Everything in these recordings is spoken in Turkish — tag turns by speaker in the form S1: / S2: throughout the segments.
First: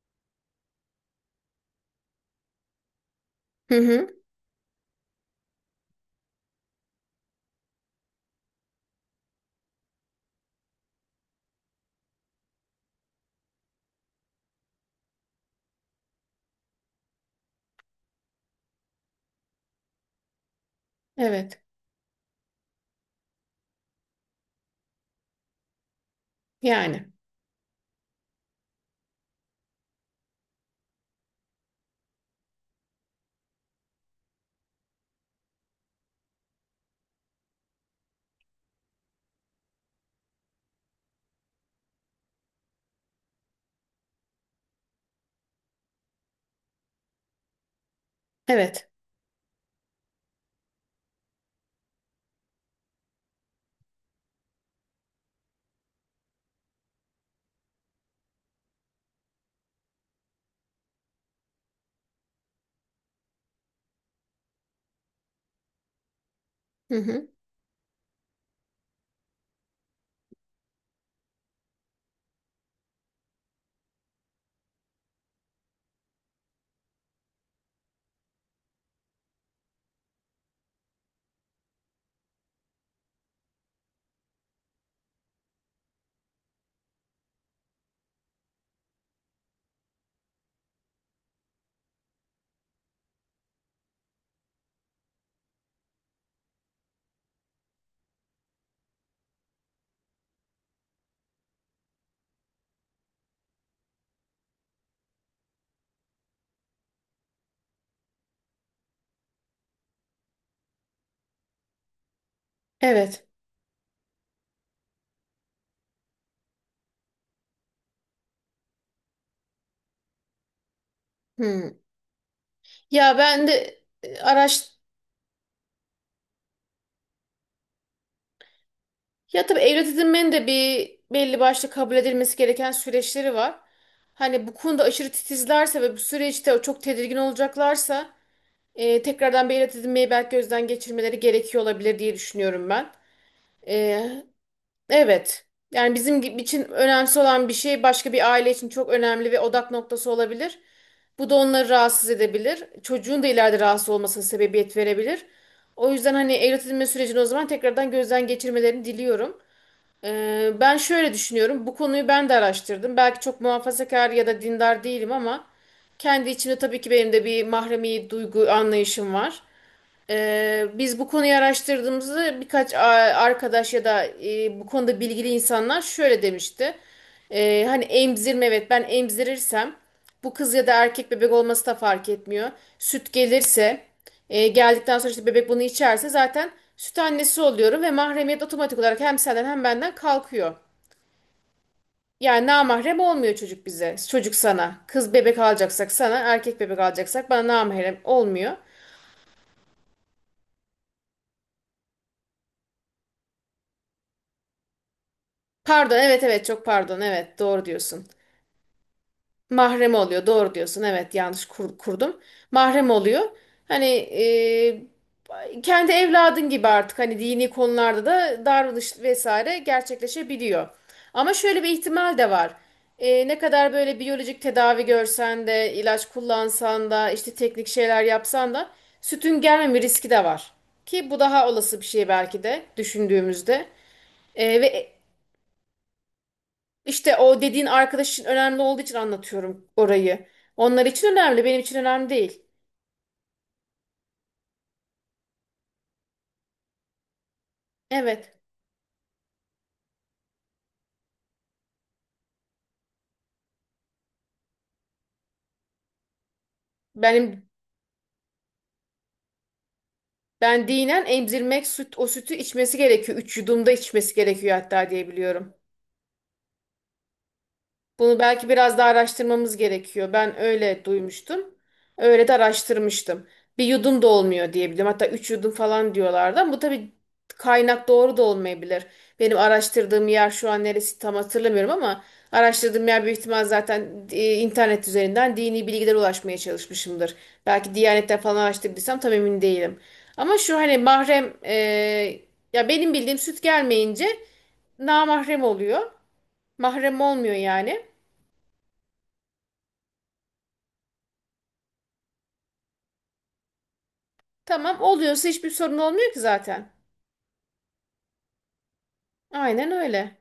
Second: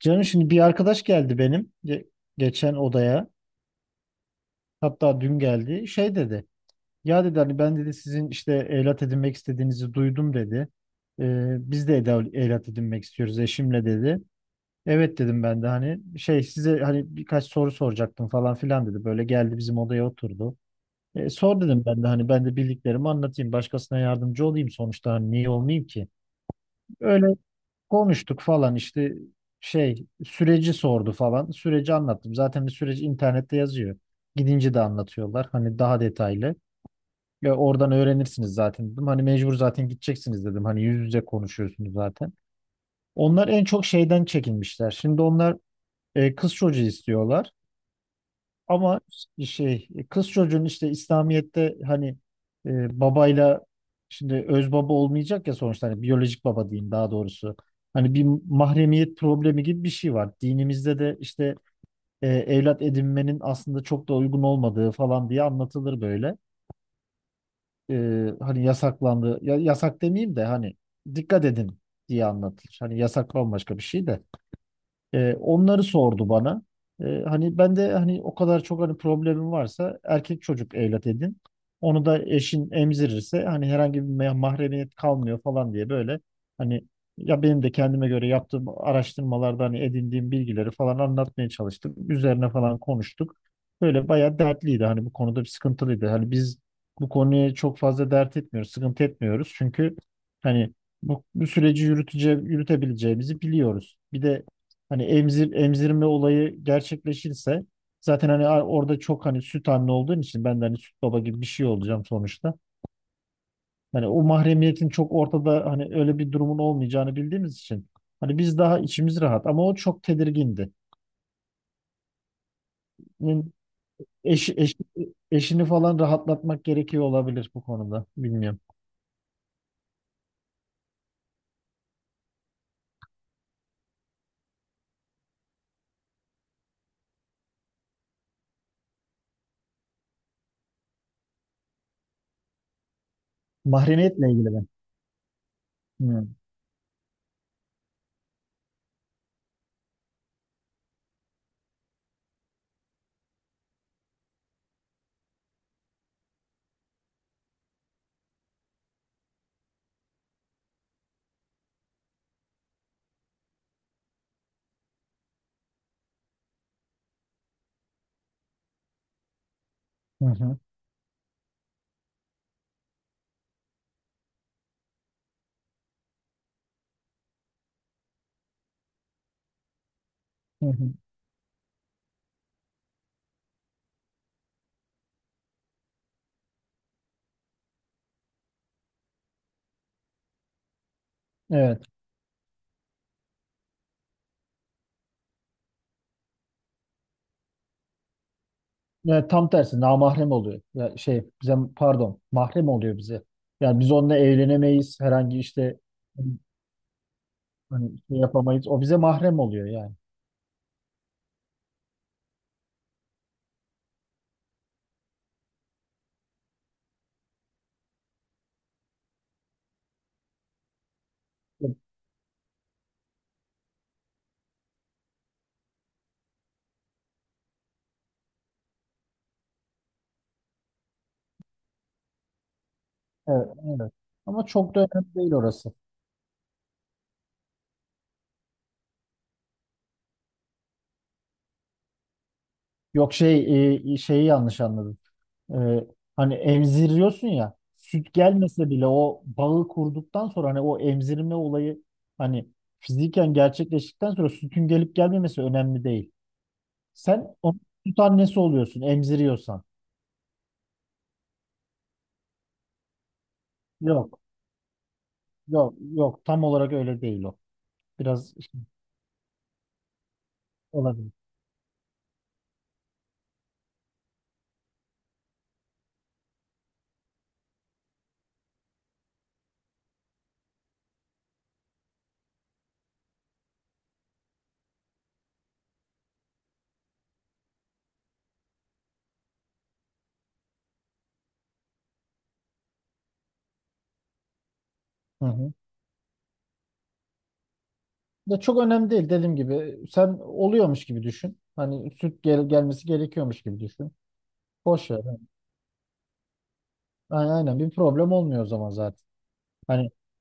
S1: Canım şimdi bir arkadaş geldi benim geçen odaya.
S2: Hı hı.
S1: Hatta dün geldi. Şey dedi. Ya dedi hani ben dedi sizin işte evlat edinmek istediğinizi duydum dedi. Biz de evlat edinmek istiyoruz eşimle dedi. Evet dedim ben de hani şey size hani birkaç soru soracaktım falan filan dedi. Böyle geldi bizim odaya oturdu. Sor
S2: Evet.
S1: dedim ben de bildiklerimi anlatayım. Başkasına yardımcı olayım sonuçta hani niye olmayayım ki?
S2: Yani.
S1: Öyle. Konuştuk falan işte şey süreci sordu falan. Süreci anlattım. Zaten bir süreci internette yazıyor. Gidince de anlatıyorlar. Hani daha detaylı. Ya oradan öğrenirsiniz zaten dedim. Hani mecbur zaten gideceksiniz dedim. Hani yüz yüze konuşuyorsunuz zaten. Onlar en çok şeyden çekinmişler. Şimdi onlar kız çocuğu istiyorlar.
S2: Evet.
S1: Ama işte şey kız çocuğun işte İslamiyet'te hani babayla şimdi öz baba olmayacak ya sonuçta hani biyolojik baba diyeyim daha doğrusu. Hani bir mahremiyet problemi gibi bir şey var. Dinimizde de işte evlat edinmenin aslında çok da uygun olmadığı falan diye anlatılır böyle.
S2: Hı hı.
S1: E, hani yasaklandı ya, yasak demeyeyim de hani dikkat edin diye anlatılır. Hani yasak bambaşka bir şey de. Onları sordu bana. Hani ben de hani o kadar çok hani problemim varsa erkek çocuk evlat edin. Onu da eşin emzirirse hani herhangi bir mahremiyet kalmıyor falan diye böyle hani ya benim de kendime göre yaptığım araştırmalarda hani edindiğim bilgileri falan anlatmaya çalıştım. Üzerine falan konuştuk. Böyle bayağı dertliydi hani bu konuda bir sıkıntılıydı. Hani biz bu konuya çok fazla dert etmiyoruz, sıkıntı etmiyoruz. Çünkü hani bu süreci yürütebileceğimizi biliyoruz. Bir de hani emzirme olayı gerçekleşirse zaten hani orada çok hani süt anne olduğun için ben de hani süt baba gibi bir şey olacağım sonuçta.
S2: Evet.
S1: Hani o mahremiyetin çok ortada hani öyle bir durumun olmayacağını bildiğimiz için hani biz daha içimiz rahat ama o çok tedirgindi.
S2: Hı. Ya
S1: Yani
S2: ben de
S1: Eşi,
S2: araç
S1: eşi- eşini falan rahatlatmak gerekiyor olabilir bu konuda. Bilmiyorum.
S2: ya tabii evlat edinmenin de bir belli başlı kabul edilmesi gereken süreçleri var. Hani bu konuda aşırı titizlerse ve bu süreçte çok tedirgin olacaklarsa tekrardan bir evlat edinmeyi belki gözden geçirmeleri gerekiyor olabilir diye düşünüyorum ben. E,
S1: Mahremiyetle ilgili ben.
S2: Evet. Yani
S1: Hı
S2: için önemsiz olan bir şey başka bir aile için çok önemli ve odak noktası olabilir. Bu da onları rahatsız edebilir. Çocuğun da ileride rahatsız olmasına sebebiyet verebilir. O yüzden hani evlat edinme sürecini o zaman tekrardan gözden geçirmelerini diliyorum. Ben şöyle düşünüyorum. Bu konuyu ben de araştırdım. Belki çok muhafazakar ya da dindar değilim ama kendi içimde tabii ki benim de bir mahremi duygu anlayışım var.
S1: hı.
S2: Biz bu konuyu araştırdığımızda arkadaş ya da bu konuda bilgili insanlar şöyle demişti. Hani emzirme, evet, ben emzirirsem bu kız ya
S1: Hı
S2: da
S1: hı.
S2: erkek bebek olması da fark etmiyor. Süt gelirse geldikten sonra işte bebek bunu içerse zaten süt annesi oluyorum ve mahremiyet otomatik olarak hem senden hem benden kalkıyor.
S1: Evet.
S2: Yani namahrem olmuyor çocuk bize. Çocuk sana. Kız bebek alacaksak sana, erkek bebek alacaksak bana namahrem olmuyor.
S1: Ya tam tersi namahrem oluyor. Ya şey bize pardon mahrem oluyor bize. Yani biz onunla evlenemeyiz. Herhangi işte
S2: Pardon, evet, evet, çok pardon. Evet, doğru
S1: hani
S2: diyorsun.
S1: şey yapamayız. O bize mahrem oluyor
S2: Mahrem
S1: yani.
S2: oluyor. Doğru diyorsun. Evet, yanlış kurdum. Mahrem oluyor. Hani kendi evladın gibi artık hani dini konularda da davranış vesaire gerçekleşebiliyor. Ama şöyle bir
S1: Evet,
S2: ihtimal de var. Ne kadar böyle biyolojik tedavi görsen de, ilaç kullansan da, işte teknik şeyler yapsan da sütün gelmeme riski de var. Ki bu daha olası bir şey belki de
S1: evet.
S2: düşündüğümüzde.
S1: Evet. Ama
S2: E,
S1: çok da
S2: ve
S1: önemli değil orası.
S2: işte o dediğin arkadaşın önemli olduğu için anlatıyorum orayı. Onlar için önemli, benim için önemli değil.
S1: Yok şey şeyi yanlış anladın. E, hani emziriyorsun ya süt
S2: Evet.
S1: gelmese bile o bağı kurduktan sonra hani o emzirme olayı hani fiziken gerçekleştikten sonra sütün gelip gelmemesi önemli değil. Sen
S2: Benim
S1: onun süt annesi oluyorsun emziriyorsan.
S2: Ben dinen emzirmek süt o sütü içmesi gerekiyor. Üç yudumda içmesi
S1: Yok.
S2: gerekiyor hatta diye biliyorum.
S1: Yok yok tam olarak öyle değil o.
S2: Bunu
S1: Biraz
S2: belki
S1: işte
S2: biraz daha araştırmamız gerekiyor. Ben öyle
S1: olabilir.
S2: duymuştum. Öyle de araştırmıştım. Bir yudum da olmuyor diyebilirim. Hatta üç yudum falan diyorlardı ama bu tabii kaynak doğru da olmayabilir. Benim araştırdığım yer şu an neresi tam hatırlamıyorum ama araştırdığım yer büyük ihtimal zaten internet üzerinden dini bilgilere ulaşmaya çalışmışımdır. Belki Diyanet'ten falan araştırdıysam tam emin değilim. Ama şu hani ya benim bildiğim süt gelmeyince
S1: Hı
S2: namahrem
S1: hı.
S2: oluyor. Mahrem olmuyor yani.
S1: Ya çok önemli değil dediğim gibi. Sen oluyormuş gibi düşün. Hani süt gelmesi gerekiyormuş gibi düşün.
S2: Tamam,
S1: Boş ver.
S2: oluyorsa hiçbir sorun olmuyor ki zaten.
S1: Aynen, aynen bir problem olmuyor o zaman zaten.
S2: Aynen
S1: Hani
S2: öyle.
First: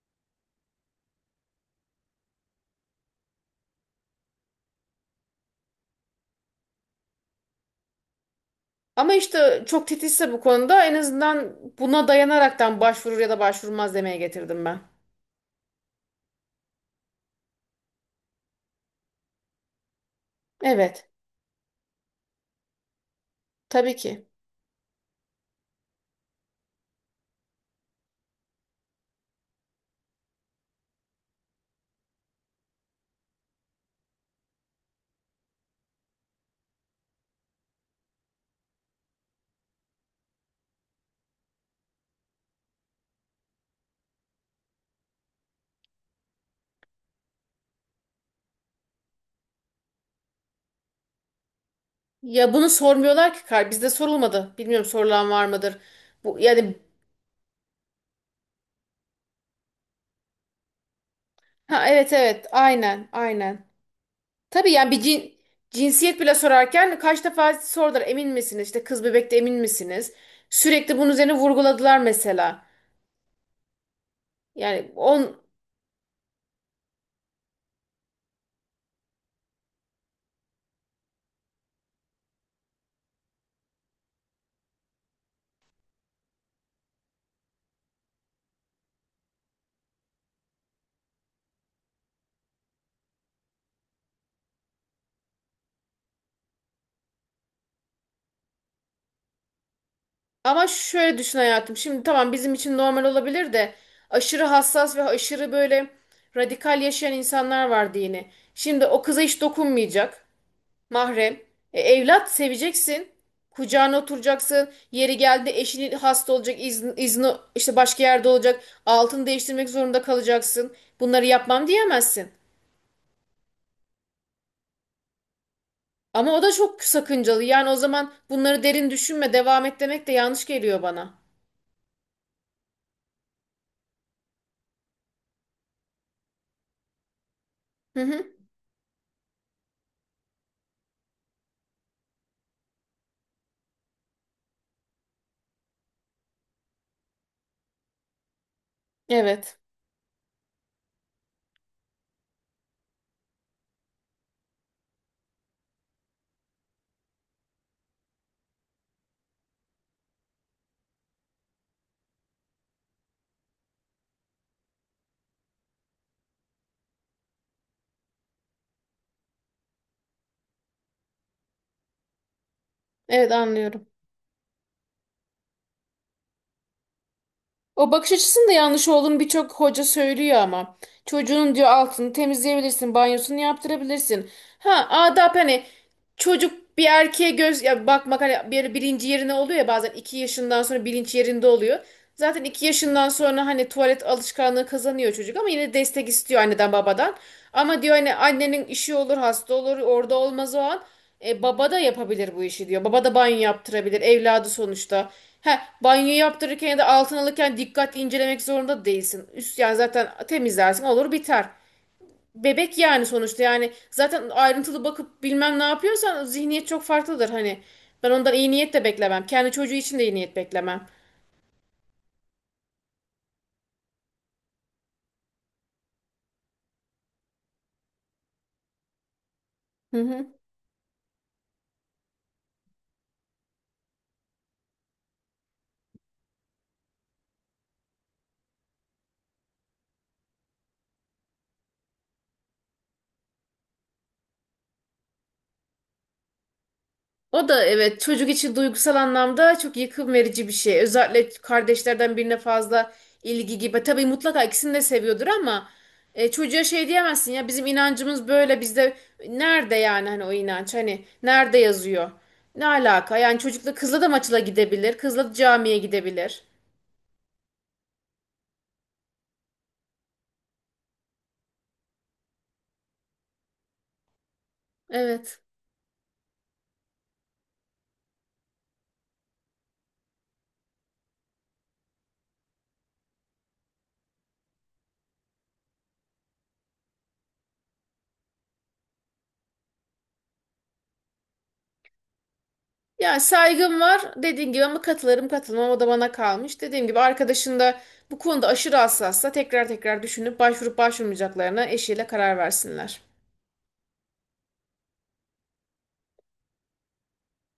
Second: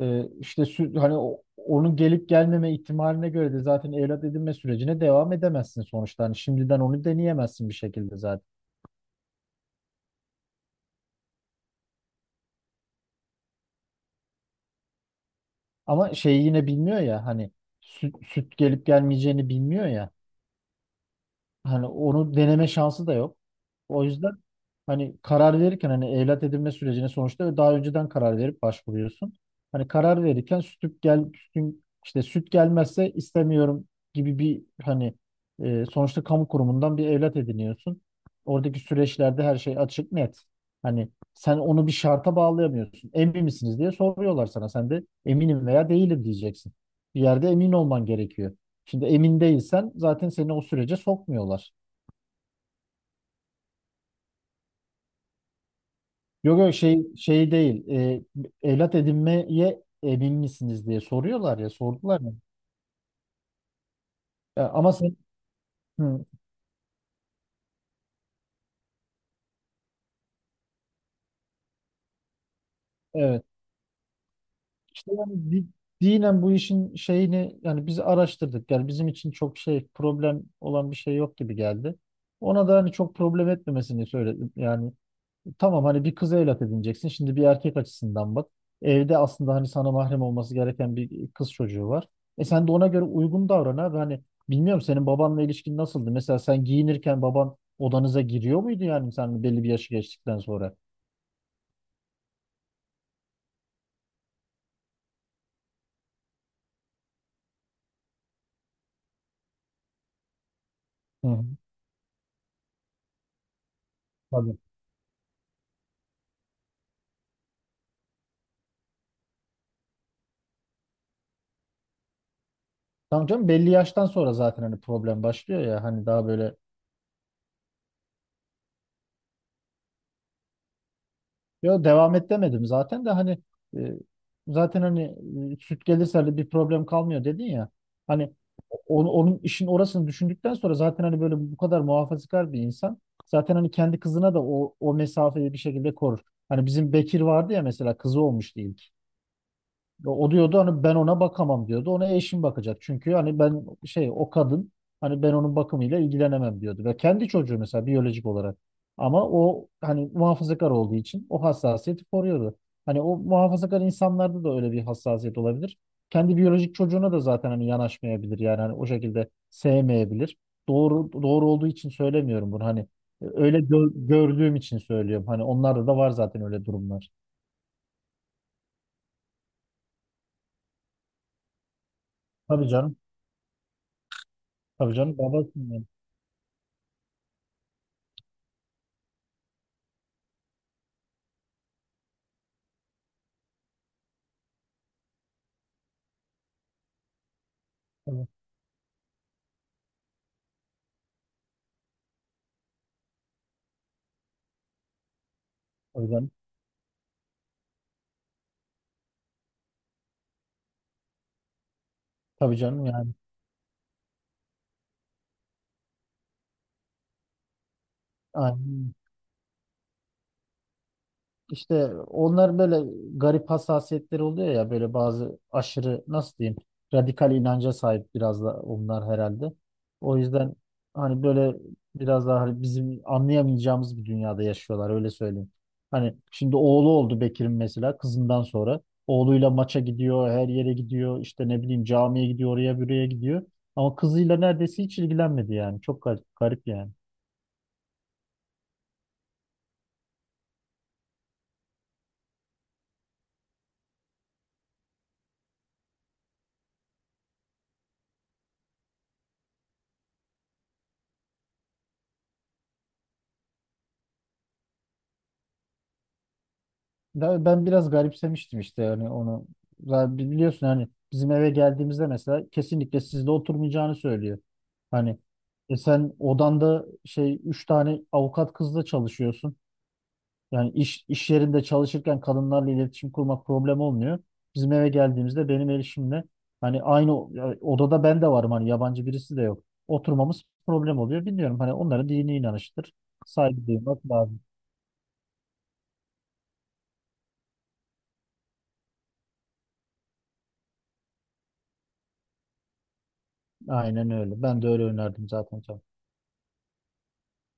S1: işte süt hani onun gelip gelmeme ihtimaline göre de zaten evlat edinme sürecine devam edemezsin sonuçta. Hani şimdiden onu deneyemezsin bir şekilde zaten.
S2: Ama işte çok titizse bu konuda en azından buna dayanaraktan başvurur ya da başvurmaz demeye getirdim ben.
S1: Ama şeyi yine bilmiyor ya hani süt gelip gelmeyeceğini bilmiyor ya.
S2: Evet,
S1: Hani onu deneme şansı da yok.
S2: tabii
S1: O
S2: ki.
S1: yüzden hani karar verirken hani evlat edinme sürecine sonuçta daha önceden karar verip başvuruyorsun. Hani karar verirken sütün işte süt gelmezse istemiyorum gibi bir hani sonuçta kamu kurumundan bir evlat ediniyorsun. Oradaki süreçlerde her şey açık net. Hani sen onu bir şarta bağlayamıyorsun. Emin misiniz diye soruyorlar sana. Sen de eminim veya değilim diyeceksin. Bir yerde emin olman gerekiyor. Şimdi emin değilsen zaten seni o sürece sokmuyorlar.
S2: Ya bunu sormuyorlar ki, kar bizde sorulmadı. Bilmiyorum, sorulan var mıdır? Bu
S1: Yok yok
S2: yani
S1: şey değil. Evlat edinmeye emin misiniz diye soruyorlar ya
S2: ha evet,
S1: sordular mı?
S2: evet, aynen, aynen.
S1: Ya
S2: Tabii yani
S1: ama sen.
S2: cinsiyet
S1: Hı,
S2: bile sorarken kaç defa sordular emin misiniz? İşte kız bebekte emin misiniz? Sürekli bunun üzerine vurguladılar mesela.
S1: evet.
S2: Yani
S1: İşte
S2: on
S1: yani dinen bu işin şeyini yani biz araştırdık. Yani bizim için çok şey problem olan bir şey yok gibi geldi. Ona da hani çok problem etmemesini söyledim. Yani tamam hani bir kıza evlat edineceksin. Şimdi bir erkek açısından bak. Evde aslında hani sana mahrem olması gereken bir kız çocuğu var. Sen de ona göre uygun davran abi. Hani bilmiyorum senin babanla ilişkin nasıldı? Mesela sen giyinirken baban odanıza giriyor muydu yani sen belli bir yaşı geçtikten
S2: Ama
S1: sonra?
S2: şöyle düşün hayatım. Şimdi tamam, bizim için normal olabilir de aşırı hassas ve aşırı böyle radikal yaşayan insanlar vardı yine. Şimdi o kıza hiç dokunmayacak.
S1: Hı
S2: Mahrem.
S1: hı.
S2: Evlat seveceksin. Kucağına
S1: Tabii.
S2: oturacaksın. Yeri geldi, eşinin hasta olacak, izni işte başka yerde olacak. Altını değiştirmek zorunda kalacaksın. Bunları yapmam diyemezsin.
S1: Tamam canım belli yaştan sonra zaten hani problem başlıyor ya hani daha
S2: Ama o da
S1: böyle.
S2: çok sakıncalı. Yani o zaman bunları derin düşünme, devam et demek de yanlış geliyor bana.
S1: Yo, devam et demedim zaten de hani e, zaten hani süt gelirse de bir problem kalmıyor dedin ya.
S2: Hı hı.
S1: Hani onun işin orasını düşündükten sonra zaten hani böyle bu kadar muhafazakar bir insan zaten hani kendi kızına da o mesafeyi bir şekilde korur. Hani bizim Bekir vardı ya mesela kızı olmuştu ilk.
S2: Evet.
S1: O diyordu hani ben ona bakamam diyordu. Ona eşim bakacak. Çünkü hani ben şey o kadın hani ben onun bakımıyla ilgilenemem diyordu. Ve kendi çocuğu mesela biyolojik olarak. Ama o hani muhafazakar olduğu için o hassasiyeti koruyordu. Hani o muhafazakar insanlarda da öyle bir hassasiyet olabilir. Kendi biyolojik çocuğuna da zaten hani yanaşmayabilir yani hani o şekilde sevmeyebilir. Doğru olduğu için söylemiyorum bunu hani
S2: Evet,
S1: öyle
S2: anlıyorum.
S1: gördüğüm için söylüyorum. Hani onlarda da var zaten öyle durumlar.
S2: O bakış açısının da yanlış olduğunu birçok hoca söylüyor ama. Çocuğun diyor altını
S1: Tabii
S2: temizleyebilirsin,
S1: canım.
S2: banyosunu yaptırabilirsin. Ha
S1: Tabii canım
S2: adap hani
S1: babasın yani.
S2: çocuk bir erkeğe göz ya bakmak hani bir, bilinci yerine oluyor ya bazen iki yaşından sonra bilinç yerinde oluyor. Zaten iki yaşından sonra hani tuvalet alışkanlığı kazanıyor çocuk ama yine destek istiyor anneden babadan. Ama diyor hani annenin işi olur, hasta olur, orada olmaz o an. Baba da yapabilir bu işi diyor. Baba da banyo yaptırabilir. Evladı sonuçta. He,
S1: Tabii
S2: banyo
S1: canım.
S2: yaptırırken ya da altın alırken dikkat incelemek zorunda değilsin. Üst yani zaten temizlersin olur biter.
S1: Tabii
S2: Bebek
S1: canım
S2: yani
S1: yani.
S2: sonuçta yani zaten ayrıntılı bakıp bilmem ne yapıyorsan zihniyet çok farklıdır hani. Ben ondan iyi niyet de
S1: Aynen.
S2: beklemem. Kendi çocuğu için de iyi niyet beklemem.
S1: İşte onlar böyle garip hassasiyetleri oluyor ya böyle bazı aşırı nasıl diyeyim radikal inanca sahip biraz da onlar herhalde.
S2: Hı
S1: O
S2: hı.
S1: yüzden hani böyle biraz daha hani bizim anlayamayacağımız bir dünyada yaşıyorlar öyle söyleyeyim. Hani şimdi oğlu oldu Bekir'in mesela kızından sonra. Oğluyla maça gidiyor, her yere gidiyor, işte ne bileyim camiye gidiyor, oraya buraya gidiyor. Ama kızıyla neredeyse hiç ilgilenmedi yani. Çok garip, garip yani.
S2: O da evet, çocuk için duygusal anlamda çok yıkım verici bir şey. Özellikle kardeşlerden birine fazla ilgi gibi. Tabii mutlaka ikisini de seviyordur ama çocuğa şey diyemezsin ya bizim inancımız böyle, bizde nerede yani, hani o inanç hani nerede yazıyor? Ne alaka? Yani çocukla kızla da maçla gidebilir. Kızla da camiye gidebilir.
S1: Ben biraz garipsemiştim işte yani onu. Zaten biliyorsun hani bizim eve geldiğimizde mesela kesinlikle sizde oturmayacağını söylüyor. Hani
S2: Evet.
S1: sen odanda şey üç tane avukat kızla çalışıyorsun. Yani iş yerinde çalışırken kadınlarla iletişim kurmak problem olmuyor. Bizim eve geldiğimizde benim erişimle hani aynı ya odada ben de varım hani yabancı birisi de yok. Oturmamız problem oluyor. Bilmiyorum hani onların dini inanıştır.
S2: Ya
S1: Saygı
S2: saygım var
S1: duymak lazım.
S2: dediğin gibi, ama katılırım katılmam o da bana kalmış. Dediğim gibi arkadaşın da bu konuda aşırı hassassa tekrar tekrar düşünüp başvurup başvurmayacaklarına eşiyle karar versinler.
S1: Aynen öyle. Ben de öyle önerdim zaten.